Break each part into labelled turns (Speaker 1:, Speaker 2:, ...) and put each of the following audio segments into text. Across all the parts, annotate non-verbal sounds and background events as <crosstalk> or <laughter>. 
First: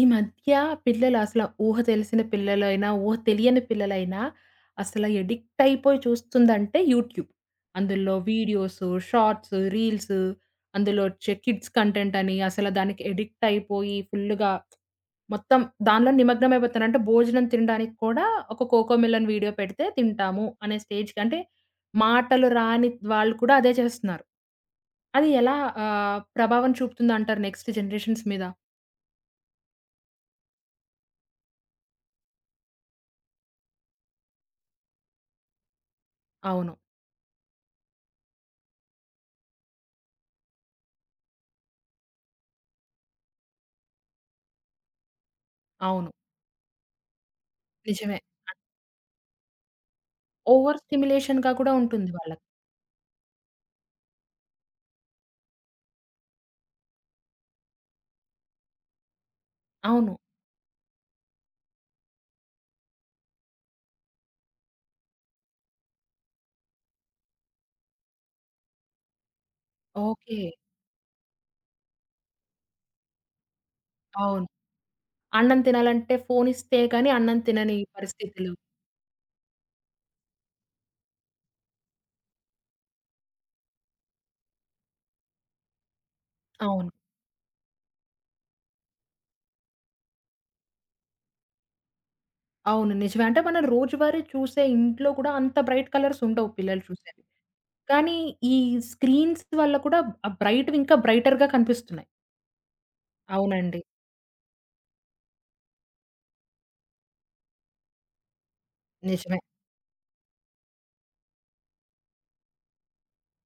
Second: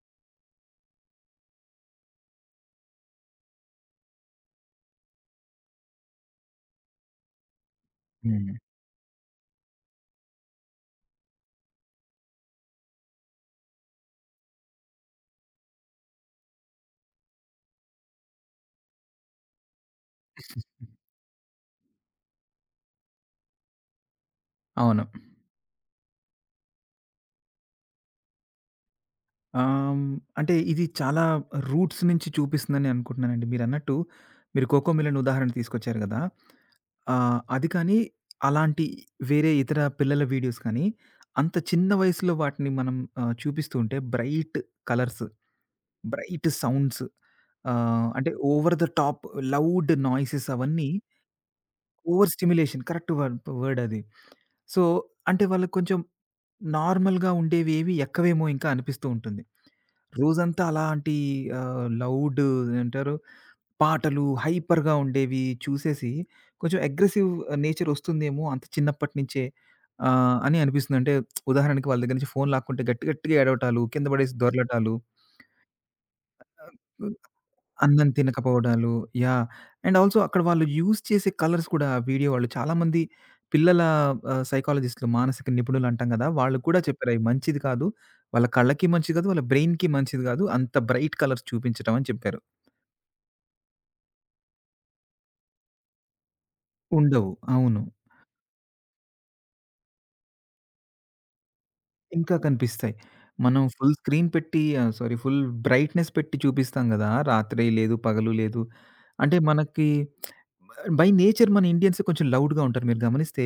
Speaker 1: ఈ మధ్య పిల్లలు అసల ఊహ తెలిసిన పిల్లలైనా, ఊహ తెలియని పిల్లలైనా అసల ఎడిక్ట్ అయిపోయి చూస్తుందంటే యూట్యూబ్. అందులో
Speaker 2: హ్మ్.
Speaker 1: వీడియోసు, షార్ట్సు, రీల్సు అందులో వచ్చే కిడ్స్ కంటెంట్ అని అసల దానికి ఎడిక్ట్ అయిపోయి ఫుల్లుగా మొత్తం దానిలో నిమగ్నం అయిపోతున్నారు. అంటే భోజనం తినడానికి కూడా ఒక కోకోమిలన్ వీడియో పెడితే తింటాము అనే స్టేజ్‌కి అంటే మాటలు రాని వాళ్ళు కూడా అదే చేస్తున్నారు.
Speaker 2: అవును.
Speaker 1: అది ఎలా ప్రభావం చూపుతుందంటారు నెక్స్ట్ జనరేషన్స్ మీద?
Speaker 2: ఆహ్, అంటే ఇది చాలా రూట్స్ నుంచి చూపిస్తుందని అనుకుంటున్నానండి. మీరన్నట్టు మీరు 'కోకో మిలన్' ఉదాహరణ తీసుకొచ్చారు గదా!
Speaker 1: అవును.
Speaker 2: అది కానీ అలాంటి వేరే ఇతర పిల్లల వీడియోస్ కానీ అంత చిన్న వయసులో వాటిని మనం చూపిస్తూ ఉంటే బ్రైట్ కలర్స్,
Speaker 1: అవును.
Speaker 2: బ్రైట్ సౌండ్స్,
Speaker 1: నిజమే.
Speaker 2: అంటే over the top loud noises
Speaker 1: over
Speaker 2: అవన్నీ
Speaker 1: స్టిమ్యులేషన్‌గా కూడా ఉంటుంది
Speaker 2: ఓవర్
Speaker 1: వాళ్ళకి.
Speaker 2: స్టిమ్యులేషన్ కరెక్ట్ వర్డ్ వర్డ్ అది. సో, అంటే వాళ్ళకి కొంచెం నార్మల్‌గా ఉండేవేవి ఎక్కవేమో ఇంకా అనిపిస్తూ ఉంటుంది.
Speaker 1: అవును.
Speaker 2: రోజంతా అలాంటి లౌడ్ ఏమంటారు? పాటలు హైపర్‌గా ఉండేవి చూసేసి కొంచెం అగ్రెసివ్ నేచర్ ఒస్తుందేమో అంత చిన్నప్పటి నుంచే
Speaker 1: ఓకే.
Speaker 2: అని అనిపిస్తుంది. అంటే ఉదాహరణకి వాళ్ళ దగ్గర నుంచి ఫోన్ లాక్కుంటే గట్టి గట్టిగా ఏడవటాలు, కింద పడేసి
Speaker 1: అవును.
Speaker 2: దొర్లటాలు.
Speaker 1: అన్నం తినాలంటే ఫోనిస్తే గాని అన్నం తినని
Speaker 2: అన్నం
Speaker 1: పరిస్థితులు.
Speaker 2: తినకపోవడాలు. యాహ్! అండ్ ఆల్సో అక్కడ వాళ్ళు యూజ్ చేసే కలర్స్ కూడా వీడియో వాళ్ళు చాలామంది పిల్లల సైకాలజిస్ట్‌లు, మానసిక నిపుణులు అంటాం గదా! వాళ్ళు కూడా
Speaker 1: అవును.
Speaker 2: చెప్పారు. అవి మంచిది కాదు. వాళ్ళ కళ్ళకి మంచిది కాదు. వాళ్ళ బ్రెయిన్‌కి మంచిది కాదు. అంత బ్రైట్ కలర్స్ చూపించడం అని చెప్పారు.
Speaker 1: అవును. నిజమే. అంటే మనం రోజువారీ చూసే ఇంట్లో కూడా అంత బ్రైట్ కలర్స్ ఉండవు పిల్లలు చూసేవి.
Speaker 2: ఉండవు. అవును.
Speaker 1: కానీ ఈ స్క్రీన్స్ వల్ల కూడా ఆ బ్రైట్‌వి ఇంకా బ్రైటర్‌గా కనిపిస్తున్నాయి.
Speaker 2: ఇంకా కనిపిస్తాయి. మనం
Speaker 1: అవునండి.
Speaker 2: ఫుల్ స్క్రీన్ పెట్టి సారీ ఫుల్ బ్రైట్‌నెస్ పెట్టి చూపిస్తాం గదా! రాత్రి లేదు, పగలు లేదు. అంటే
Speaker 1: నిజమే.
Speaker 2: మనకి బై నేచర్ మన ఇండియన్స్ కొంచెం లౌడ్‌గా ఉంటారు. మీరు గమనిస్తే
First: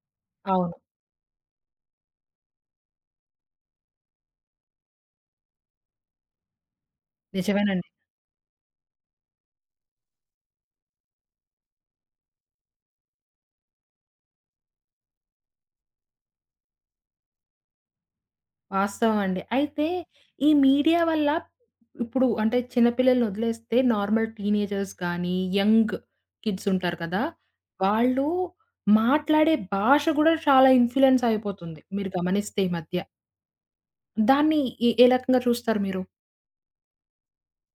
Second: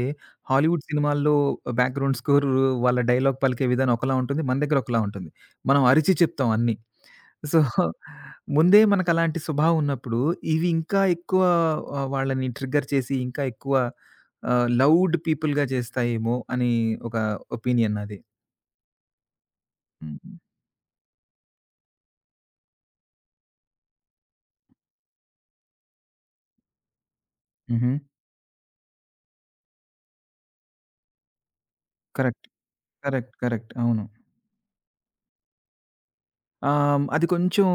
Speaker 1: అవును.
Speaker 2: హాలీవుడ్ సినిమాల్లో బ్యాక్‌గ్రౌండ్ స్కోర్ వాళ్ళ డైలాగ్ పలికే విధానం ఒకలా ఉంటుంది. మన దగ్గర ఒకలా ఉంటుంది. మనం అరిచి చెప్తాం అన్నీ. సో,
Speaker 1: నిజమేనండి.
Speaker 2: ముందే మనకు అలాంటి స్వభావం ఉన్నప్పుడు ఇవి ఇంకా ఎక్కువ వాళ్ళని ట్రిగ్గర్ చేసి ఇంకా ఎక్కువ లౌడ్ పీపుల్‌గా చేస్తాయేమో అని ఒక ఒపీనియన్ నాది.
Speaker 1: వాస్తవం అండి. అయితే
Speaker 2: హ్మ్.
Speaker 1: ఈ మీడియా వల్ల ఇప్పుడు అంటే చిన్న పిల్లల్ని వదిలేస్తే నార్మల్ టీనేజర్స్ గానీ, యంగ్ కిడ్స్ ఉంటారు కదా!
Speaker 2: హుహు.
Speaker 1: వాళ్ళు మాట్లాడే భాష గూడా చాలా ఇన్‌ఫ్లూయెన్స్ అయిపోతుంది. మీరు
Speaker 2: కరెక్ట్.
Speaker 1: గమనిస్తే ఈ మధ్య.
Speaker 2: కరెక్ట్. కరెక్ట్. అవును.
Speaker 1: దాన్ని ఏ రకంగా చూస్తారు మీరు?
Speaker 2: అది కొంచెం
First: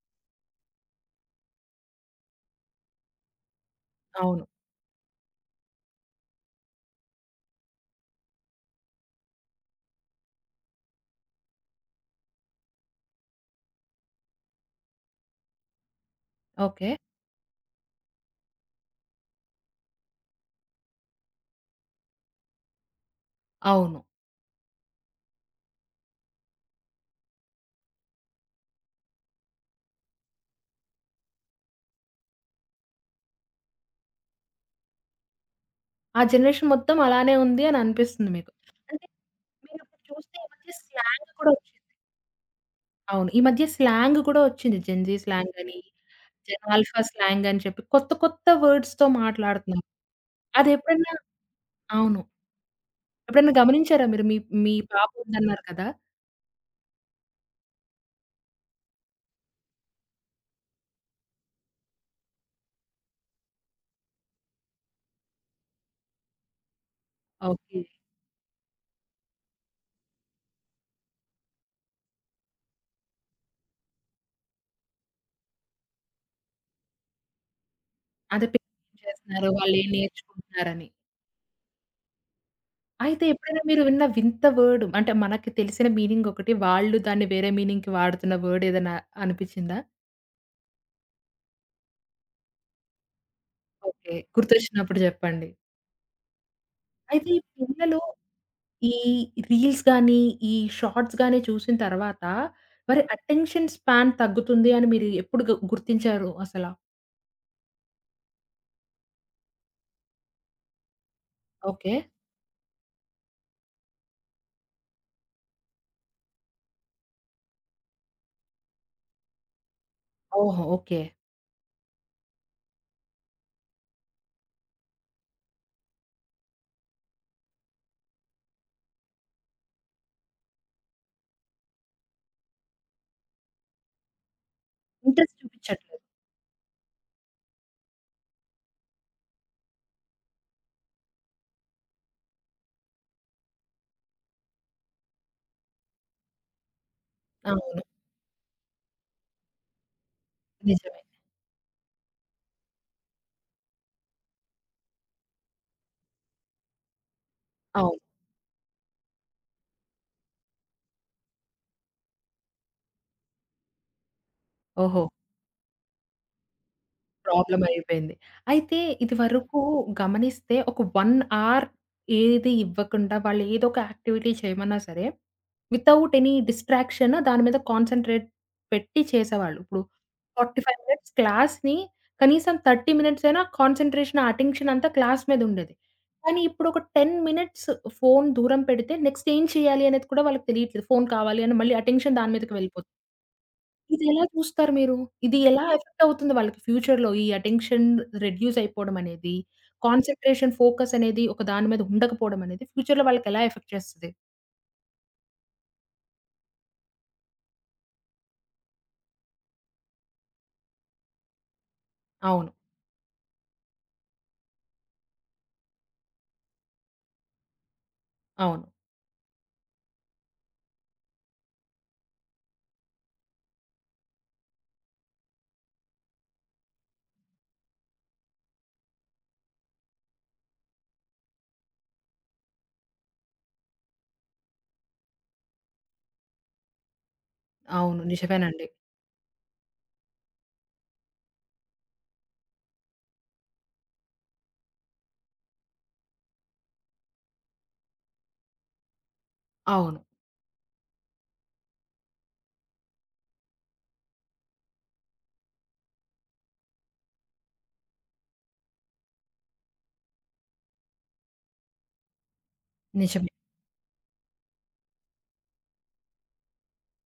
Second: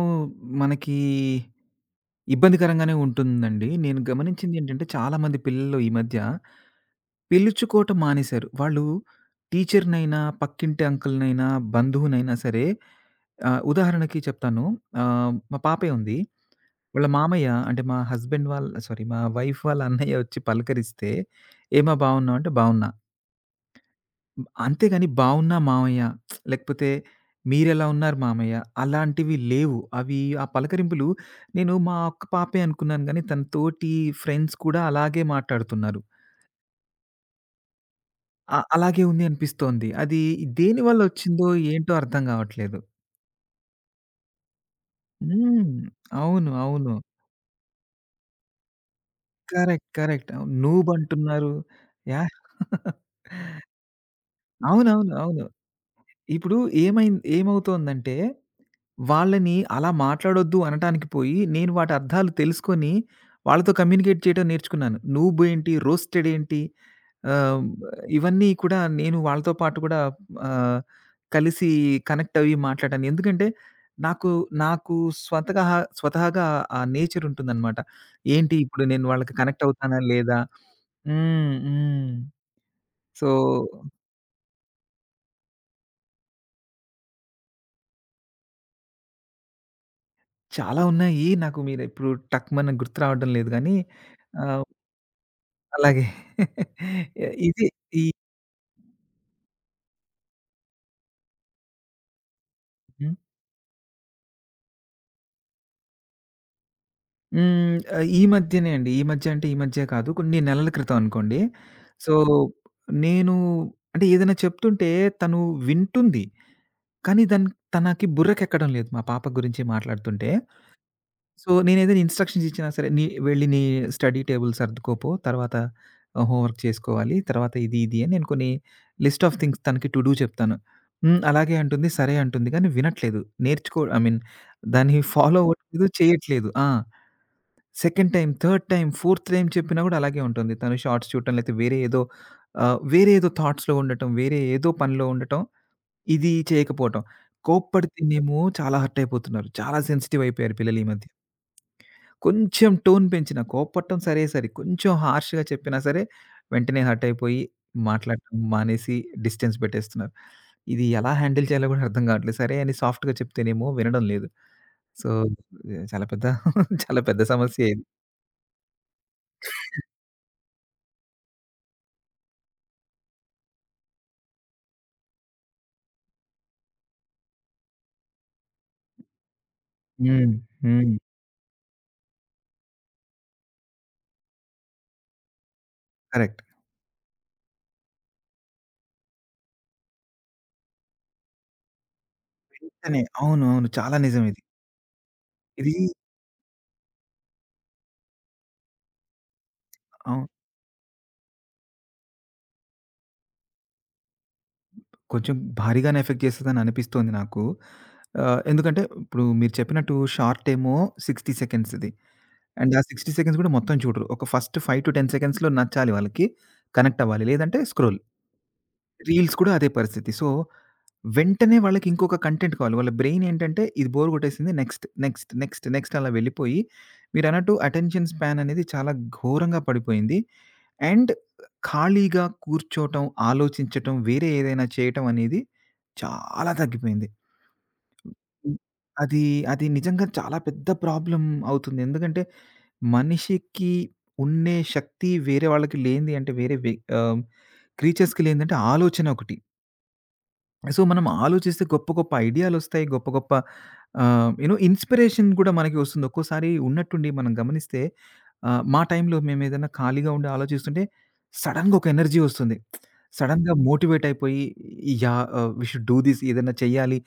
Speaker 2: మనకి ఇబ్బందికరంగానే ఉంటుందండి. నేను
Speaker 1: అవును.
Speaker 2: గమనించిందేంటంటే, చాలామంది పిల్లలు ఈ మధ్య పిలుచుకోవటం మానేశారు. వాళ్ళు టీచర్‌నైనా, పక్కింటి అంకుల్‌నైనా, బంధువునైనా సరే ఉదాహరణకి చెప్తాను. మా పాపే ఉంది.
Speaker 1: ఓకే.
Speaker 2: వాళ్ళ మామయ్య అంటే మా హస్బెండ్ వాళ్ళ సారీ మా వైఫ్ వాళ్ళ అన్నయ్య వచ్చి పలకరిస్తే, "ఏమ్మా బాగున్నావా?" అంటే "బాగున్నా."
Speaker 1: అవును.
Speaker 2: హ్మ్. అంతేగాని బావున్నా మామయ్య, లేకపోతే మీరెలా ఉన్నారు మామయ్య అలాంటివి లేవు. అవి ఆ పలకరింపులు నేను మా అక్క పాపే అనుకున్నాను గానీ, తన తోటి ఫ్రెండ్స్ కూడా అలాగే మాట్లాడుతున్నారు.
Speaker 1: ఆ జనరేషన్ మొత్తం అలానే ఉంది అని అనిపిస్తుంది మీకు.
Speaker 2: అలాగే
Speaker 1: అంటే
Speaker 2: ఉంది అనిపిస్తోంది.
Speaker 1: మీరిప్పుడు
Speaker 2: అది
Speaker 1: చూస్తే ఈ మధ్య
Speaker 2: దేనివల్ల
Speaker 1: స్లాంగ్
Speaker 2: వచ్చిందో
Speaker 1: కూడా వచ్చింది.
Speaker 2: ఏంటో అర్థం గావట్లేదు.
Speaker 1: అవును. ఈ మధ్య స్లాంగ్ కూడా వచ్చింది. జెన్‌జీ స్లాంగ్
Speaker 2: హ్మ్.
Speaker 1: అని.
Speaker 2: అవును. అవును.
Speaker 1: జనాల్ఫా స్లాంగ్ అని చెప్పి కొత్త కొత్త వర్డ్స్‌తో మాట్లాడుతున్నారు.
Speaker 2: కరెక్ట్. కరెక్ట్. అవును.
Speaker 1: అదెప్పుడన్నా
Speaker 2: నూబంటున్నారు.
Speaker 1: అవును.
Speaker 2: యాహ్! <laughs>
Speaker 1: ఎప్పుడైనా గమనించారా మీరు? మీ మీ పాప
Speaker 2: అవునవును. అవును.
Speaker 1: ఉందన్నారు కదా!
Speaker 2: ఇప్పుడు ఏమైంది ఏమవుతోందంటే వాళ్ళని అలా మాట్లాడొద్దు అనటానికి పోయి, నేను వాటి అర్థాలు తెలుసుకొని, వాళ్ళతో కమ్యూనికేట్ చేయడం నేర్చుకున్నాను. నూబేంటి, రోస్టెడ్ ఏంటి, ఆహ్,
Speaker 1: ఓకే.
Speaker 2: ఇవన్నీ కూడా నేను వాళ్ళతో పాటు కూడా ఆహ్, కలిసి కనెక్ట్ అయ్యి మాట్లాడాను. ఎందుకంటే, నాకు, నాకు స్వతహాగా ఆ నేచర్ ఉంటుందనమాట.
Speaker 1: అదే
Speaker 2: ఏంటి ఇప్పుడు
Speaker 1: పేరెంట్స్
Speaker 2: నేను వాళ్ళకి
Speaker 1: చేస్తున్నారు,
Speaker 2: కనెక్ట్
Speaker 1: వాళ్ళేం
Speaker 2: అవుతానా లేదా?
Speaker 1: నేర్చుకుంటున్నారని.
Speaker 2: హ్మ్. హ్మ్.
Speaker 1: అయితే
Speaker 2: సో,
Speaker 1: ఎప్పుడైనా మీరు విన్న వింత వర్డ్ అంటే మనకి తెలిసిన మీనింగ్ ఒకటి, వాళ్ళు దాన్ని వేరే మీనింగ్‌కి వాడుతున్న వర్డ్ ఏదైనా అనిపిచ్చిందా?
Speaker 2: చాలా ఉన్నాయి. నాకు మీరు ఇప్పుడు టక్‌మని గుర్తు రావడం లేదు గానీ
Speaker 1: ఓకే.
Speaker 2: ఆహ్
Speaker 1: గుర్తొచ్చినప్పుడు జెప్పండి.
Speaker 2: అలాగే. <laughs>
Speaker 1: అయితే ఈ
Speaker 2: ఇది
Speaker 1: పిల్లలు
Speaker 2: ఈ
Speaker 1: ఈ రీల్స్ గాని, ఈ షార్ట్స్ గాని చూసిన తర్వాత మరి
Speaker 2: హ్మ్.
Speaker 1: అటెన్షన్ స్పాన్ తగ్గుతుంది అని మీరు ఎప్పుడు గుర్తించారు అసల?
Speaker 2: హ్మ్. ఈ మధ్యనే అండి. ఈ మధ్య అంటే ఈ మధ్యే కాదు. కొన్ని నెలల క్రితం అనుకోండి.
Speaker 1: ఓకే.
Speaker 2: సో, నేను అంటే ఏదైనా చెప్తుంటే తను వింటుంది. కానీ దాన్ తనకి బుర్రకెక్కడం లేదు. మా పాప గురించి మాట్లాడుతుంటే.
Speaker 1: ఓహో! ఓకే.
Speaker 2: సో, నేనేదైనా ఇన్‌స్ట్రక్షన్స్ ఇచ్చినా సరే, నీ స్టడీ టేబుల్ సర్దుకోపో, తర్వాత హోంవర్క్ చేసుకోవాలి, తర్వాత ఇది, ఇది అని నేను కొన్ని లిస్ట్ ఆఫ్ థింగ్స్ తనకి టు డూ చెప్తాను. హ్మ్. అలాగే అంటుంది, సరే అంటుంది కానీ వినట్లేదు. ఐ మీన్ దాన్ని
Speaker 1: ఇంట్రెస్ట్
Speaker 2: ఫాలో అవ్వట్లేదు,
Speaker 1: చూపించట్లేదు.
Speaker 2: చేయట్లేదు. ఆ! Second time, third time, fourth time చెప్పినా గూడా అలాగే ఉంటుంది. తను షార్ట్స్ చూడటం, లేతే వేరే ఏదో వేరే ఏదో థాట్స్‌లో ఉండటం, వేరే ఏదో పనిలో ఉండటం, ఇది చేయకపోవటం.
Speaker 1: అవును.
Speaker 2: కోప్పడితేనేమో చాలా హర్ట్ అయిపోతున్నారు. చాలా సెన్సిటివ్ అయిపోయారు పిల్లలు ఈ
Speaker 1: నిజమే.
Speaker 2: మధ్య. కొంచెం టోన్ పెంచినా, కోప్పడటం సరే సరి, కొంచెం హార్ష్‌గా చెప్పినా సరే, వెంటనే హర్ట్ అయిపోయి
Speaker 1: అవును.
Speaker 2: మాట్లాడటం మానేసి డిస్టెన్స్ పెట్టేస్తున్నారు. ఇది ఎలా హ్యాండిల్ చేయాలో కూడా అర్థం కావట్లేదు. సరే అని సాఫ్ట్‌గా చెప్తేనేమో వినడం లేదు.
Speaker 1: ఓహో!
Speaker 2: సో, చాలా పెద్ద <laughs> చాలా పెద్ద
Speaker 1: ప్రాబ్లమ్
Speaker 2: సమస్య ఇది.
Speaker 1: అయిపోయింది. అయితే ఇదివరకు గమనిస్తే ఒక 1 అవర్ ఏది ఇవ్వకుండా వాళ్ళు ఏదో ఒక యాక్టివిటీ చేయమన్నా సరే, వితౌట్ ఎనీ డిస్ట్రాక్షన్ దాని మీద కాన్సంట్రేట్ పెట్టి చేసేవాళ్ళు. ఇప్పుడు
Speaker 2: హ్మ్.
Speaker 1: 45
Speaker 2: హ్మ్.
Speaker 1: మినిట్స్ క్లాస్‌ని కనీసం 30 మినిట్స్ అయినా కాన్సంట్రేషన్, ఆ అటెన్షన్ అంతా క్లాస్ మీద ఉండేది. కానీ
Speaker 2: కరెక్ట్.
Speaker 1: ఇప్పుడొక 10 మినిట్స్ ఫోను దూరం పెడితే నెక్స్ట్ ఏం చేయాలి అనేది కూడా వాళ్ళకి తెలియట్లేదు. ఫోను కావాలి అని మళ్ళీ అటెన్షన్ దాని మీదకి వెళ్ళిపోతుంది.
Speaker 2: వెంటనే అవును. అవును. చాలా నిజం
Speaker 1: ఇదెలా
Speaker 2: ఇది.
Speaker 1: చూస్తారు మీరు? ఇది ఎలా
Speaker 2: ఇది
Speaker 1: ఎఫెక్ట్ అవుతుంది వాళ్ళకి ఫ్యూచర్‌లో ఈ అటెన్షన్ రెడ్యూస్ అయిపోవడం అనేది,
Speaker 2: అవును.
Speaker 1: కాన్సంట్రేషన్, ఫోకస్ అనేది ఒక దాని మీద ఉండకపోవడం అనేది ఫ్యూచర్‌లో వాళ్ళకి ఎలా ఎఫెక్ట్ చేస్తది?
Speaker 2: కొంచెం భారీగానే ఎఫెక్ట్ చేస్తదని అనిపిస్తోంది నాకు. ఎందుకంటే ఇప్పుడు మీరు చెప్పినట్టు షార్ట్ ఏమో 60 సెకండ్స్‌ది.
Speaker 1: అవును.
Speaker 2: అండ్ ఆ 60 సెకండ్స్ గూడా మొత్తం చూడరు. ఒక ఫస్ట్ 5-10 సెకండ్స్‌లో నచ్చాలి వాళ్ళకి. కనెక్ట్ అవ్వాలి. లేదంటే స్క్రోల్.
Speaker 1: అవును.
Speaker 2: రీల్స్ కూడా అదే పరిస్థితి. సో, వెంటనే వాళ్ళకి ఇంకొక కంటెంట్ కావాలి. వాళ్ళ బ్రెయిన్ ఏంటంటే ఇది బోర్ కొట్టేసింది నెక్స్ట్, నెక్స్ట్, నెక్స్ట్, నెక్స్ట్ అలా వెళ్ళిపోయి మీరన్నట్టు అటెన్షన్ స్పాన్ అనేది చాలా ఘోరంగా పడిపోయింది. అండ్ ఖాళీగా కూర్చోటం, ఆలోచించటం, వేరే ఏదైనా చేయటం అనేది చాలా తగ్గిపోయింది.
Speaker 1: అవును. నిజమేనండి.
Speaker 2: అది అది నిజంగా చాలా పెద్ద ప్రాబ్లమ్ అవుతుంది. ఎందుకంటే మనిషికి ఉండే శక్తి వేరే వాళ్ళకి లేనిది అంటే వేరే వే ఆహ్, క్రీచర్స్‌కి లేనిదంటే ఆలోచన ఒకటి.
Speaker 1: అవును.
Speaker 2: సో, మనం ఆలోచిస్తే గొప్ప గొప్ప ఐడియాలొస్తాయి. గొప్ప గొప్ప యూ నో ఇన్‌స్పిరేషన్ గూడా మనకి వస్తుంది. ఒక్కోసారి ఉన్నట్టుండి మనం గమనిస్తే మా టైంలో మేమేదైనా ఖాళీగా ఉండి ఆలోచిస్తుంటే సడెన్‌గా ఒక ఎనర్జీ వస్తుంది.
Speaker 1: నిజమే.
Speaker 2: సడెన్‌గా మోటివేట్ అయిపోయి yeah! We should do this ఏదైనా చేయాలి.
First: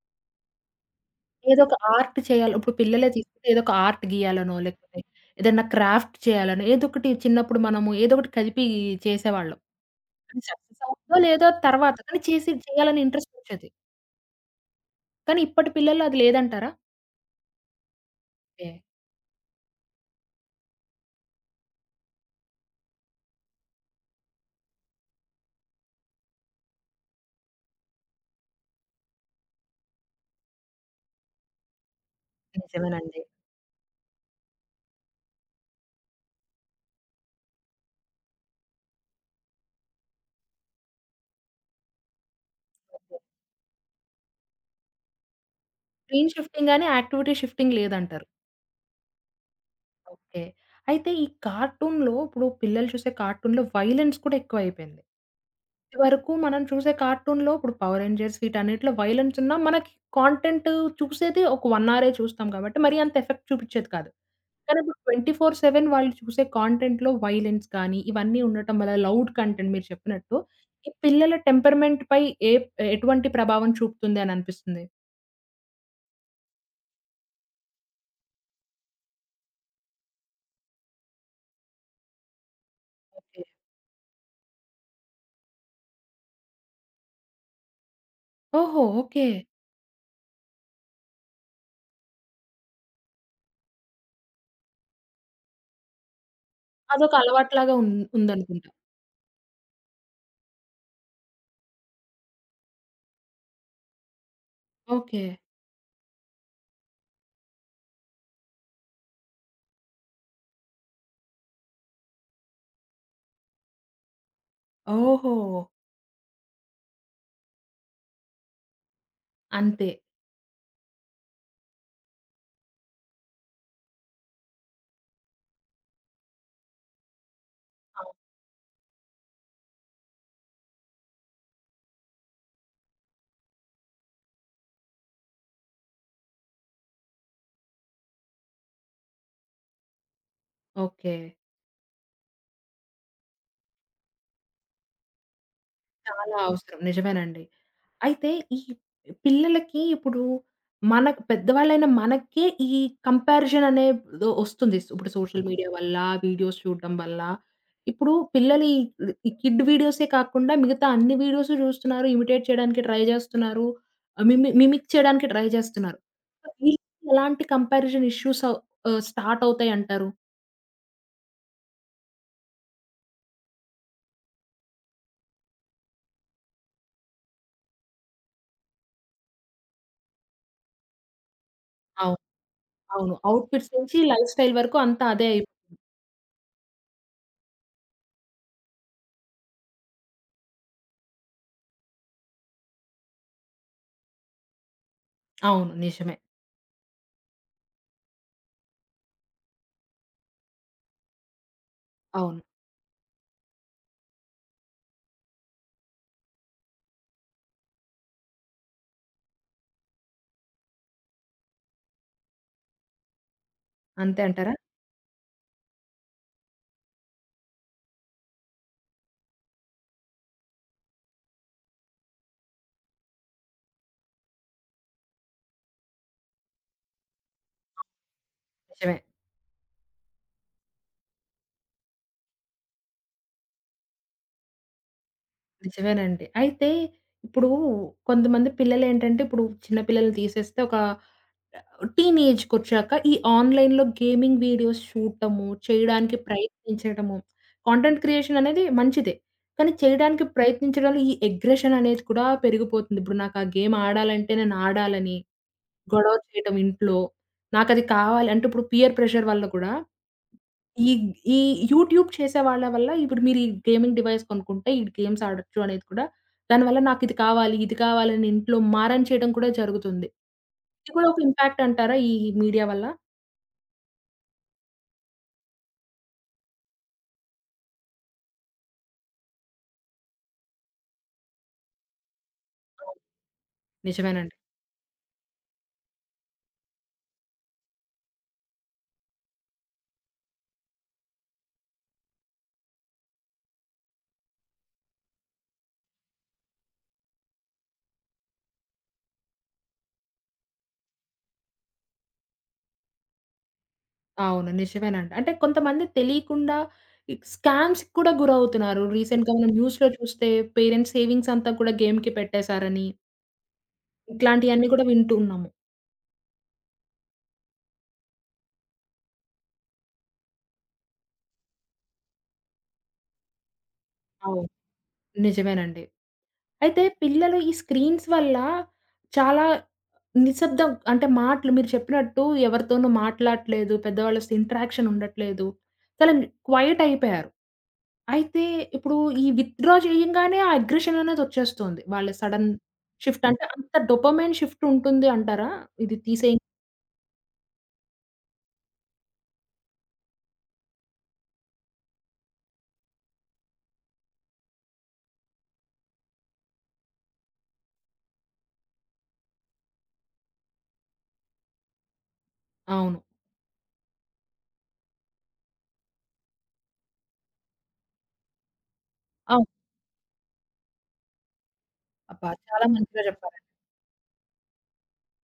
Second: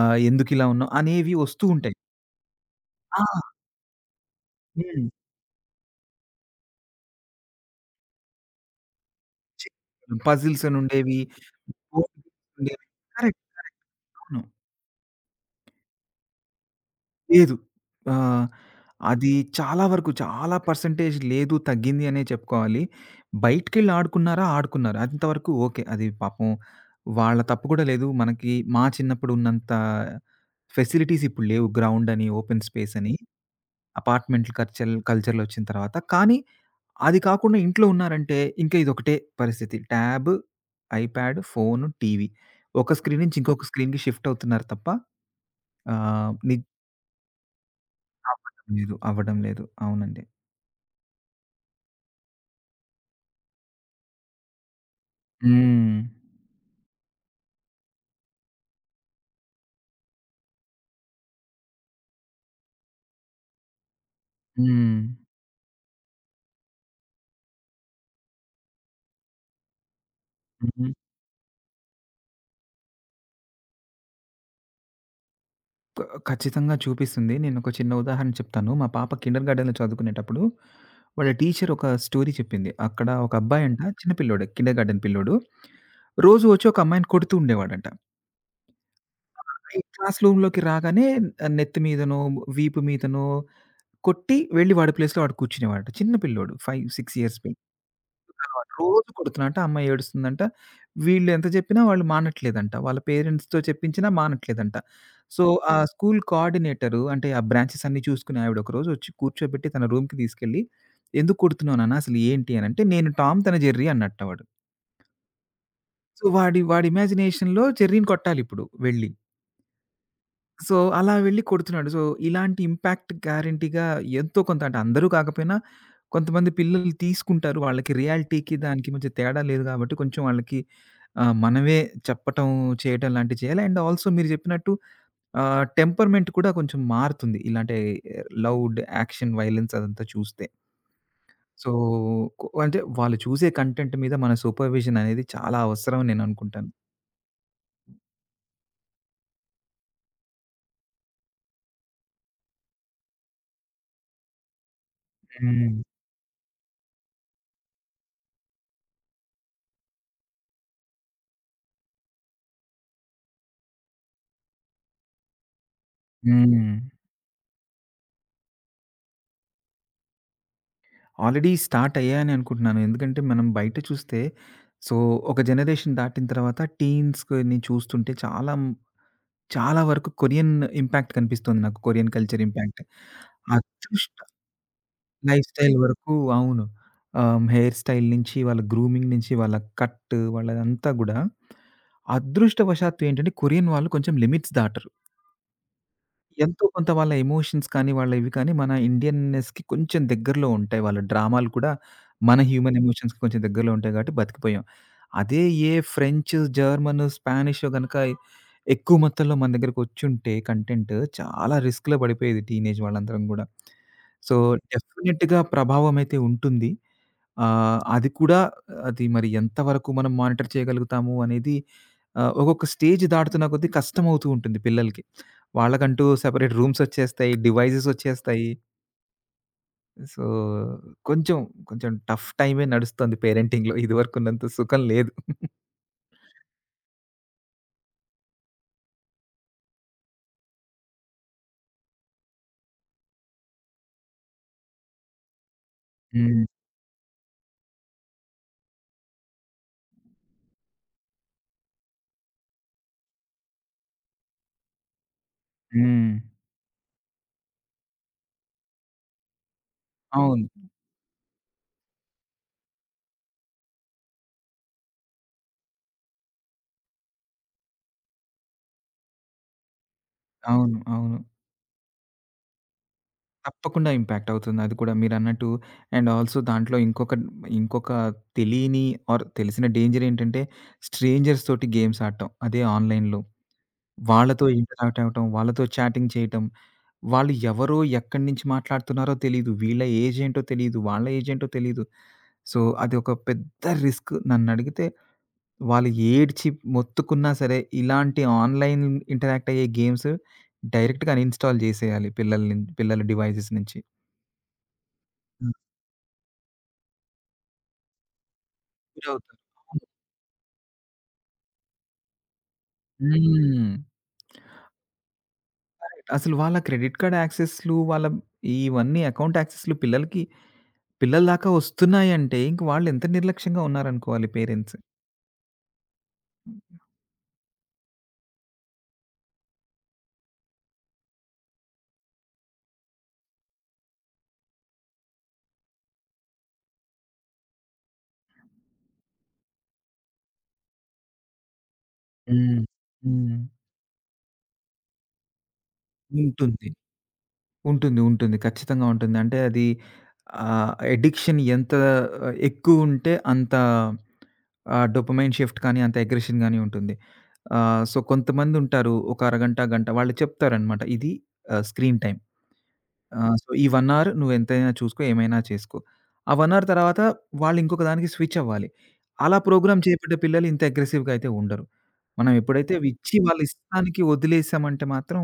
Speaker 2: ఎందుకిలా ఉన్నాం అనేవి
Speaker 1: ఏదో
Speaker 2: వస్తూ
Speaker 1: ఒక
Speaker 2: ఉంటాయి.
Speaker 1: ఆర్ట్ చేయాలి. ఇప్పుడు పిల్లలే
Speaker 2: ఆ!
Speaker 1: తీసుకుంటే ఏదో ఒక ఆర్ట్ గీయాలనో, లేకపోతే
Speaker 2: హ్మ్.
Speaker 1: ఏదన్నా క్రాఫ్ట్ చేయాలనో, ఏదో ఒకటి చిన్నప్పుడు మనము ఏదో ఒకటి కలిపి చేసేవాళ్ళం. అది
Speaker 2: పజిల్స్
Speaker 1: సక్సెస్ అవుద్దో
Speaker 2: అనుండేవి.
Speaker 1: లేదో తర్వాత. కానీ చేసి
Speaker 2: ఉండేవి.
Speaker 1: చేయాలని ఇంట్రెస్ట్
Speaker 2: కరెక్ట్.
Speaker 1: వచ్చేది.
Speaker 2: కరెక్ట్. అవును.
Speaker 1: కానీ ఇప్పటి పిల్లల్లో అది లేదంటారా?
Speaker 2: లేదు. ఆహ్,
Speaker 1: ఓకే.
Speaker 2: అది చాలా వరకు చాలా పర్సెంటేజ్ లేదు, తగ్గింది అనే చెప్పుకోవాలి. బయటికెళ్ళి ఆడుకున్నారా, ఆడుకున్నారు. అంతవరకు ఓకే. అది పాపం వాళ్ళ తప్పు కూడా లేదు. మనకి మా చిన్నప్పుడు ఉన్నంత ఫెసిలిటీస్ ఇప్పుడు లేవు. గ్రౌండ్ అని, ఓపెన్ స్పేస్ అని,
Speaker 1: నిజమేనండి.
Speaker 2: అపార్ట్మెంట్లు కల్చర్‌లో వచ్చిన తర్వాత. కానీ అది కాకుండా ఇంట్లో ఉన్నారంటే ఇంకా ఇదొకటే పరిస్థితి. Tab, iPad, phone, TV. ఒక
Speaker 1: ఓకే.
Speaker 2: స్క్రీన్ నుంచి ఇంకొక స్క్రీన్‌కి షిఫ్ట్ అవుతున్నారు తప్ప ఆహ్,
Speaker 1: స్క్రీన్
Speaker 2: ని
Speaker 1: షిఫ్టింగ్ గాని, యాక్టివిటీ షిఫ్టింగ్ లేదంటారు.
Speaker 2: అవ్వటం లేదు. అవ్వడం లేదు. అవునండి.
Speaker 1: ఓకే. అయితే ఈ కార్టూన్‌లో ఇప్పుడు పిల్లలు చూసే కార్టూన్‌లో వయలెన్స్ కూడా ఎక్కువైపోయింది.
Speaker 2: హ్మ్.
Speaker 1: ఇదివరకు మనం చూసే కార్టూన్‌లో ఇప్పుడు 'పవర్ రేంజర్స్' వీటన్నిటిలో వయలెన్స్ ఉన్నా మనకి కాంటెంట్ చూసేది ఒక 1 అవరే చూస్తాం కాబట్టి మరీ అంత ఎఫెక్ట్ చూపిచ్చేది కాదు. కానీ
Speaker 2: హ్మ్.
Speaker 1: ఇప్పుడు 24/7 వాళ్ళు చూసే కాంటెంట్‌లో వయలెన్స్ గానీ, ఇవన్నీ ఉండటం వల్ల లౌడ్ కంటెంట్ మీరు చెప్పినట్టు
Speaker 2: హుహు.
Speaker 1: ఈ పిల్లల టెంపర్‌మెంట్‌పై ఏ ఎటువంటి ప్రభావం చూపుతుంది అని అనిపిస్తుంది?
Speaker 2: క ఖచ్చితంగా చూపిస్తుంది. నేనొక చిన్న ఉదాహరణ చెప్తాను. మా పాప కిండర్‌గార్టెన్‌లో చదువుకునేటప్పుడు, వాళ్ళ టీచర్ ఒక స్టోరీ చెప్పింది. అక్కడ ఒక
Speaker 1: ఓకే.
Speaker 2: అబ్బాయంట చిన్న పిల్లోడే కిండర్‌గార్టెన్ పిల్లోడు. రోజు వచ్చి ఒక అమ్మాయిని కొడుతూ ఉండేవాడంట.
Speaker 1: ఓహో! ఓకే.
Speaker 2: ఈ క్లాస్ రూమ్‌లోకి రాగానే నెత్తి మీదనో, వీపు మీదనో కొట్టి వెళ్లి వాడి ప్లేస్‌లో వాడు కూర్చునేవాడట. చిన్న పిల్లోడు 5,
Speaker 1: అదొక
Speaker 2: 6 ఇయర్స్
Speaker 1: అలవాటులాగా ఉం
Speaker 2: కొడుతున్నారనమాట.
Speaker 1: ఉందనుకుంటా.
Speaker 2: రోజు కొడుతున్నా. అంటే ఆ అమ్మాయి ఏడుస్తుందంట. వీళ్ళు ఎంత చెప్పినా వాళ్ళు మానట్లేదంట. వాళ్ళ పేరెంట్స్‌తో చెప్పించినా మానట్లేదంట.
Speaker 1: ఓకే.
Speaker 2: సో, ఆ స్కూల్ కోఆర్డినేటరు అంటే ఆ బ్రాంచెస్ అన్నీ చూసుకునే ఆవిడ ఒకరోజు వచ్చి కూర్చోబెట్టి తన రూమ్‌కి తీసుకెళ్ళి, "ఎందుకు కొడుతున్నావు నాన్న అసలు ఏంటి?" అనంటే, "నేను టామ్ తను జెర్రీ" అన్నట్ట వాడు.
Speaker 1: ఓహో!
Speaker 2: సో, వాడి వాడి ఇమాజినేషన్‌లో జెర్రీని కొట్టాలిప్పుడు వెళ్లి.
Speaker 1: అంతే.
Speaker 2: సో, అలా వెళ్లి కొడుతున్నాడు. సో, ఇలాంటి ఇంపాక్ట్ గ్యారంటీ‌గా ఎంతో కొంత అంటే అందరూ కాకపోయినా కొంతమంది పిల్లలు తీసుకుంటారు. వాళ్ళకి
Speaker 1: అవును.
Speaker 2: రియాలిటీకి దానికి మధ్య తేడా లేదు కాబట్టి కొంచెం వాళ్ళకి మనమే చెప్పటం, చేయటం లాంటివి చేయాలి. అండ్ ఆల్సో మీరు చెప్పినట్టు టెంపర్‌మెంట్ కూడా కొంచెం మారుతుంది. ఇలాంటి లౌడ్ యాక్షన్, వయలెన్స్ అదంతా చూస్తే.
Speaker 1: ఓకే.
Speaker 2: సో, అంటే వాళ్ళు చూసే కంటెంట్ మీద మన సూపర్విజన్ అనేది చాలా అవసరం అని నేను
Speaker 1: చాలా
Speaker 2: అనుకుంటాను.
Speaker 1: అవసరం. నిజమేనండి. అయితే ఈ పిల్లలకి ఇప్పుడు మనకు పెద్దవాళ్ళైన మనకే ఈ కంపారిజన్ అనేదో వస్తుంది. ఇప్పుడు సోషల్ మీడియా
Speaker 2: హ్మ్.
Speaker 1: వల్ల, వీడియోస్ చూడడం వల్ల. ఇప్పుడు పిల్లలు ఈ ఈ కిడ్ వీడియోసే కాకుండా మిగతా అన్ని వీడియోస్ చూస్తున్నారు. ఇమిటేట్ చేయడానికి ట్రై చేస్తున్నారు. ఆహ్, మిమి మిమిక్ చేయడానికి ట్రై చేస్తున్నారు.
Speaker 2: హ్మ్.
Speaker 1: వీళ్ళకి ఎలాంటి కంపారిజన్ ఇష్యూస్ స్టార్ట్ అవుతాయంటారు?
Speaker 2: ఆల్రెడీ స్టార్ట్ అయ్యాయని అనుకుంటున్నాను. ఎందుకంటే మనం బయట చూస్తే సో, ఒక జనరేషన్ దాటిన తర్వాత టీన్స్‌ని చూస్తుంటే చాలా చాలా వరకు కొరియన్ ఇంపాక్ట్ కనిపిస్తుంది నాకు. Korean culture impact.
Speaker 1: అవును. అవుట్‌ఫిట్స్ నుంచి
Speaker 2: అదృష్ట
Speaker 1: లైఫ్ స్టైల్ వరకు అంతా అదే అయి
Speaker 2: లైఫ్ స్టైల్ వరకు అవును. హెయిర్ స్టైల్ నుంచి, వాళ్ళ గ్రూమింగ్ నుంచి, వాళ్ళ కట్ వాళ్ళదంతా గూడా అదృష్టవశాత్తు ఏంటంటే కొరియన్ వాళ్ళు కొంచెం లిమిట్స్ దాటరు.
Speaker 1: అవును. నిజమే.
Speaker 2: ఎంతో కొంత వాళ్ళ ఎమోషన్స్ కానీ, వాళ్ళ ఇవి కానీ మన ఇండియన్‌నెస్‌కి కొంచెం దగ్గరలో ఉంటాయి. వాళ్ళ డ్రామాలు కూడా మన
Speaker 1: అవును.
Speaker 2: హ్యూమన్ ఎమోషన్స్‌కి కొంచెం దగ్గరలో ఉంటాయి కాబట్టి బతికిపోయాం. అదే ఏ ఫ్రెంచ్, జర్మన్, స్పానిషో గనక ఎక్కువ మొత్తంలో మన దగ్గరకొచ్చుంటే కంటెంట్ చాలా రిస్క్‌లో పడిపోయేది టీనేజ్ వాళ్ళందరం గూడా.
Speaker 1: అంతే
Speaker 2: సో,
Speaker 1: అంటారా?
Speaker 2: డెఫినిట్‌గా ప్రభావమైతే ఉంటుంది. ఆహ్, అది కూడా అది మరి ఎంత వరకు మనం మానిటర్ చేయగలుగుతాము అనేది ఒక్కొక్క స్టేజ్ దాటుతున్న కొద్దీ కష్టమవుతూ ఉంటుంది పిల్లలకి. వాళ్ళకంటూ సెపరేట్ రూమ్సొచ్చేస్తాయి. డివైజెసొచ్చేస్తాయి.
Speaker 1: నిజమే.
Speaker 2: సో, కొంచెం, కొంచెం టఫ్ టైమే నడుస్తుంది పేరెంటింగ్‌లో. ఇదివరకున్నంత సుఖం లేదు.
Speaker 1: నిజమేనండి. అయితే ఇప్పుడు కొంతమంది పిల్లలేంటంటే ఇప్పుడు చిన్న పిల్లల్ని తీసేస్తే ఒక టీనేజ్‌కొచ్చాక ఈ ఆన్‌లైన్‌లో గేమింగ్ వీడియోస్ చూడటము, చేయడానికి
Speaker 2: హ్మ్.
Speaker 1: ప్రయత్నించడము, కాంటెంట్ క్రియేషన్ అనేది మంచిదే. కానీ చేయడానికి ప్రయత్నించడంలో ఈ అగ్రెషన్ అనేది కూడా పెరిగిపోతుంది. ఇప్పుడు నాకు ఆ గేమ్ ఆడాలంటే నేను ఆడాలని
Speaker 2: హ్మ్.
Speaker 1: గొడవ చేయటం ఇంట్లో. నాకది కావాలి అంటే ఇప్పుడు పియర్ ప్రెషర్ వల్ల కూడా
Speaker 2: అవును.
Speaker 1: ఈ ఈ యూట్యూబ్ చేసేవాళ్ళ వల్ల ఇప్పుడు మీరు ఈ గేమింగ్ డివైస్ కొనుక్కుంటే ఈ గేమ్స్ ఆడొచ్చు అనేది కూడా దానివల్ల నాకిది కావాలి, ఇది కావాలని ఇంట్లో మారం చేయడం కూడా జరుగుతుంది.
Speaker 2: అవును.
Speaker 1: ఇది కూడా
Speaker 2: అవును.
Speaker 1: ఒక ఇంపాక్ట్ అంటారా ఈ మీడియా వల్ల?
Speaker 2: తప్పకుండా ఇంపాక్ట్ అవుతుంది. అది కూడా మీరన్నట్టు అండ్ ఆల్సో దాంట్లో ఇంకొక ఇంకొక తెలియని ఆర్ తెలిసిన డేంజరేంటంటే, స్ట్రేంజర్స్ తోటి గేమ్స్ ఆడటం. అదే
Speaker 1: అవును.
Speaker 2: ఆన్‌లైన్‌లో.
Speaker 1: నిజమేనండి.
Speaker 2: వాళ్ళతో ఇంటరాక్ట్ అవ్వటం, వాళ్ళతో చాటింగ్ చేయటం. వాళ్ళు ఎవరో, ఎక్కడి నుంచి మాట్లాడుతున్నారో తెలీదు. వీళ్ళ ఏజ్ ఏంటో తెలీదు. వాళ్ళ ఏజ్ ఏంటో తెలీదు. సో, అదొక పెద్ద రిస్క్ నన్నడిగితే. వాళ్ళు ఏడ్చి మొత్తుకున్నా సరే, ఇలాంటి ఆన్‌లైన్ ఇంటరాక్ట్ అయ్యే గేమ్స్ డైరెక్ట్‌గా అన్‌ఇన్‌స్టాల్ జేసేయాలి పిల్లల డివైసెస్ నుంచి.
Speaker 1: అవును. నిజమేనండి. అంటే
Speaker 2: హ్మ్.
Speaker 1: కొంతమంది తెలియకుండా ఈ స్కామ్స్‌కి కూడా గురవుతున్నారు. రీసెంట్‌గా
Speaker 2: గురవుతారు.
Speaker 1: మనం
Speaker 2: అవును.
Speaker 1: న్యూస్‌లో చూస్తే పేరెంట్స్ సేవింగ్స్ అంతా కూడా గేమ్‌కి పెట్టేశారని,
Speaker 2: హ్మ్.
Speaker 1: ఇట్లాంటియన్నీ కూడా వింటూ ఉన్నాము.
Speaker 2: కరెక్ట్. అసలు వాళ్ళ క్రెడిట్ కార్డ్ యాక్సెస్‌లు, వాళ్ళ ఇవన్నీ అకౌంట్ యాక్సెస్‌లు పిల్లల దాకా వస్తున్నాయంటే, ఇంక వాళ్ళెంత నిర్లక్ష్యంగా ఉన్నారనుకోవాలి
Speaker 1: అవును.
Speaker 2: పేరెంట్స్.
Speaker 1: నిజమేనండి. అయితే పిల్లలు ఈ స్క్రీన్స్ వల్ల చాలా నిశ్శబ్దం. అంటే మాటలు మీరు చెప్పినట్టు ఎవరితోనూ మాట్లాడట్లేదు. పెద్దవాళ్ళతో ఇంటరాక్షన్ ఉండట్లేదు. చాలా క్వైట్ అయిపోయారు. అయితే ఇప్పుడు ఈ విత్‌డ్రా చేయంగానే ఆ అగ్రెషన్ అనేది వచ్చేస్తుంది. వాళ్ళ సడన్
Speaker 2: హ్మ్.
Speaker 1: షిఫ్ట్
Speaker 2: హ్మ్.
Speaker 1: అంటే అంత డోపమైన్ షిఫ్ట్ ఉంటుంది అంటారా? ఇది తీసేయి
Speaker 2: ఉంటుంది. ఉంటుంది. ఉంటుంది. ఖచ్చితంగా ఉంటుంది. అంటే అది అడిక్షన్ ఎంత ఎక్కువుంటే అంత డోపమైన్ షిఫ్ట్ కానీ, అంత అగ్రెషన్ గాని ఉంటుంది. సో, కొంతమందుంటారు ఒక అరగంట, గంట వాళ్ళు చెప్తారనమాట. Screen time.
Speaker 1: అవును.
Speaker 2: ఆ! సో, ఈ 1 అవర్ నువ్వెంతైనా చూసుకో, ఏమైనా చేసుకో. ఆ 1 అవర్ తర్వాత వాళ్ళు ఇంకొక దానికి స్విచ్ అవ్వాలి. అలా
Speaker 1: అవును.
Speaker 2: ప్రోగ్రామ్ చేపడ్డ పిల్లలు ఇంత అగ్రెసివ్‌గా అయితే ఉండరు.
Speaker 1: అబ్బా!
Speaker 2: మనం
Speaker 1: చాలా
Speaker 2: ఎప్పుడైతే అవి
Speaker 1: మంచిగా
Speaker 2: ఇచ్చి వాళ్ళ
Speaker 1: చెప్పారండి.
Speaker 2: ఇష్టానికి వదిలేసామంటే మాత్రం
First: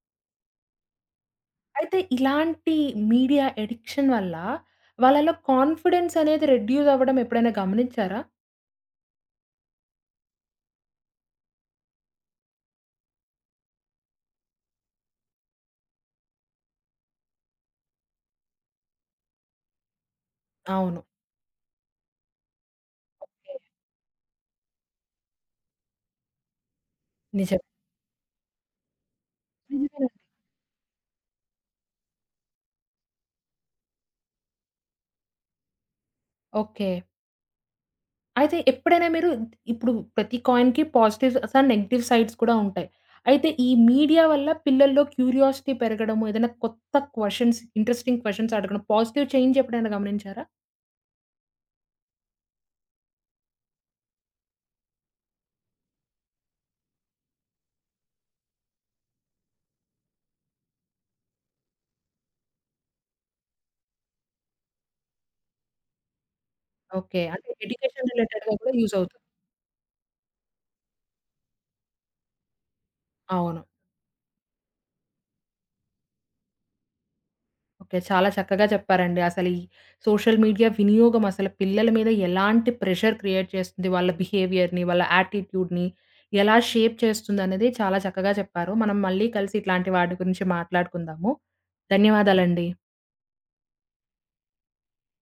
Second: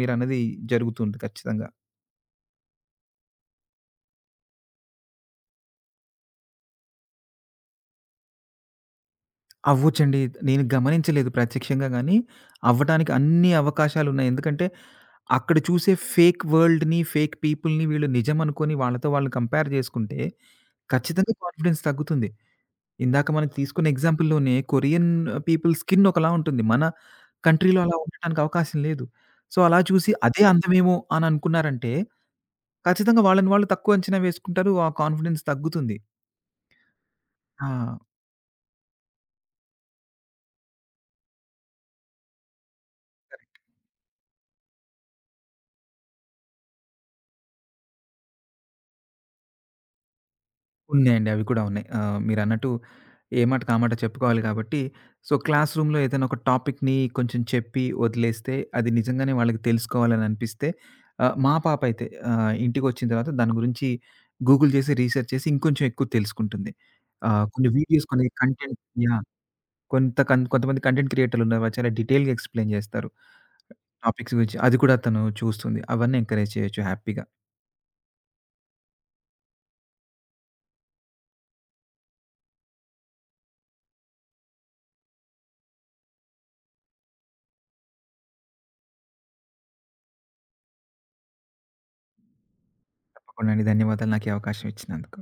Speaker 2: మీరన్నది జరుగుతుంది ఖచ్చితంగా.
Speaker 1: అయితే ఇలాంటి మీడియా అడిక్షన్ వల్ల వాళ్ళలో కాన్ఫిడెన్స్ అనేది రెడ్యూస్ అవ్వడం ఎప్పుడైనా గమనించారా?
Speaker 2: అవ్వొచ్చండి. నేను గమనించలేదు ప్రత్యక్షంగా గానీ, అవ్వటానికి అన్ని అవకాశాలున్నాయి. ఎందుకంటే, అక్కడ చూసే ఫేక్ వరల్డ్‌ని, ఫేక్ పీపుల్‌ని వీళ్ళు నిజమనుకోని వాళ్ళతో వాళ్ళు కంపేర్ జేసుకుంటే
Speaker 1: అవును.
Speaker 2: ఖచ్చితంగా కాన్ఫిడెన్స్ తగ్గుతుంది. ఇందాక మనం తీసుకున్న ఎగ్జాంపుల్‌లోనే కొరియన్ పీపుల్ స్కిన్ ఒకలా ఉంటుంది. మన
Speaker 1: నిజమే.
Speaker 2: కంట్రీలో అలా ఉండటానికి అవకాశం లేదు. సో, అలా చూసి
Speaker 1: నిజమేనండి.
Speaker 2: అదే అందమేమో అని అనుకున్నారంటే, ఖచ్చితంగా వాళ్ళని వాళ్ళు తక్కువ అంచనా వేసుకుంటారు. ఆ కాన్ఫిడెన్స్ తగ్గుతుంది.
Speaker 1: ఓకే.
Speaker 2: ఆ!
Speaker 1: అయితే ఎప్పుడైనా మీరు ఇప్పుడు ప్రతి కాయిన్‌కి పాజిటివ్స్ అండ్ నెగెటివ్ సైడ్స్ కూడా ఉంటాయి. అయితే ఈ మీడియా వల్ల పిల్లల్లో క్యూరియాసిటీ పెరగడము, ఏదైనా కొత్త క్వెషన్స్, ఇంట్రెస్టింగ్ క్వెషన్స్ అడగడం, పాజిటివ్ చేంజ్ ఎప్పుడైనా గమనించారా?
Speaker 2: ఉన్నాయండి. అవి కూడా ఉన్నాయి. మీరన్నట్టు ఏ మాటకి ఆ మాట కామాట చెప్పుకోవాలి కాబట్టి, సో, క్లాస్ రూమ్‌లో ఏదైనా ఒక టాపిక్‌ని కొంచెం చెప్పి వదిలేస్తే, అది నిజంగానే వాళ్ళకి తెలుసుకోవాలని అనిపిస్తే మా పాప అయితే ఇంటికొచ్చిన తర్వాత దాని గురించి గూగుల్ చేసి, రీసెర్చ్ చేసి ఇంకొంచెం ఎక్కువ తెలుసుకుంటుంది.
Speaker 1: ఓకే. అంటే
Speaker 2: కొన్ని వీడియోస్,
Speaker 1: ఎడ్యుకేషన్
Speaker 2: కొన్ని
Speaker 1: రిలేటెడ్‌గా కూడా
Speaker 2: కంటెంట్
Speaker 1: యూజ్
Speaker 2: యాహ్!
Speaker 1: అవుతుంది.
Speaker 2: కొంతమంది కంటెంట్ క్రియేటర్లున్నారు. వాళ్ళు చాలా డీటెయిల్‌గా ఎక్స్‌ప్లెయిన్ చేస్తారు
Speaker 1: అవును.
Speaker 2: టాపిక్స్ గురించి. అది కూడా తను చూస్తుంది. అవన్నీ ఎంకరేజ్ చేయొచ్చు హ్యాపీగా.
Speaker 1: ఓకే. చాలా చక్కగా చెప్పారండి. అసలు ఈ సోషల్ మీడియా వినియోగం అసలు పిల్లల మీద ఎలాంటి ప్రెషర్ క్రియేట్ చేస్తుంది? వాళ్ళ బిహేవియర్‌ని, వాళ్ళ యాటిట్యూడ్‌ని ఎలా షేప్ చేస్తుందనేది చాలా చక్కగా చెప్పారు. మనం మళ్ళీ కలిసి ఇట్లాంటి వాటి గురించి మాట్లాడుకుందాము. ధన్యవాదాలండి.
Speaker 2: తప్పకుండా అండి. ధన్యవాదాలు నాకు ఈ అవకాశం ఇచ్చినందుకు.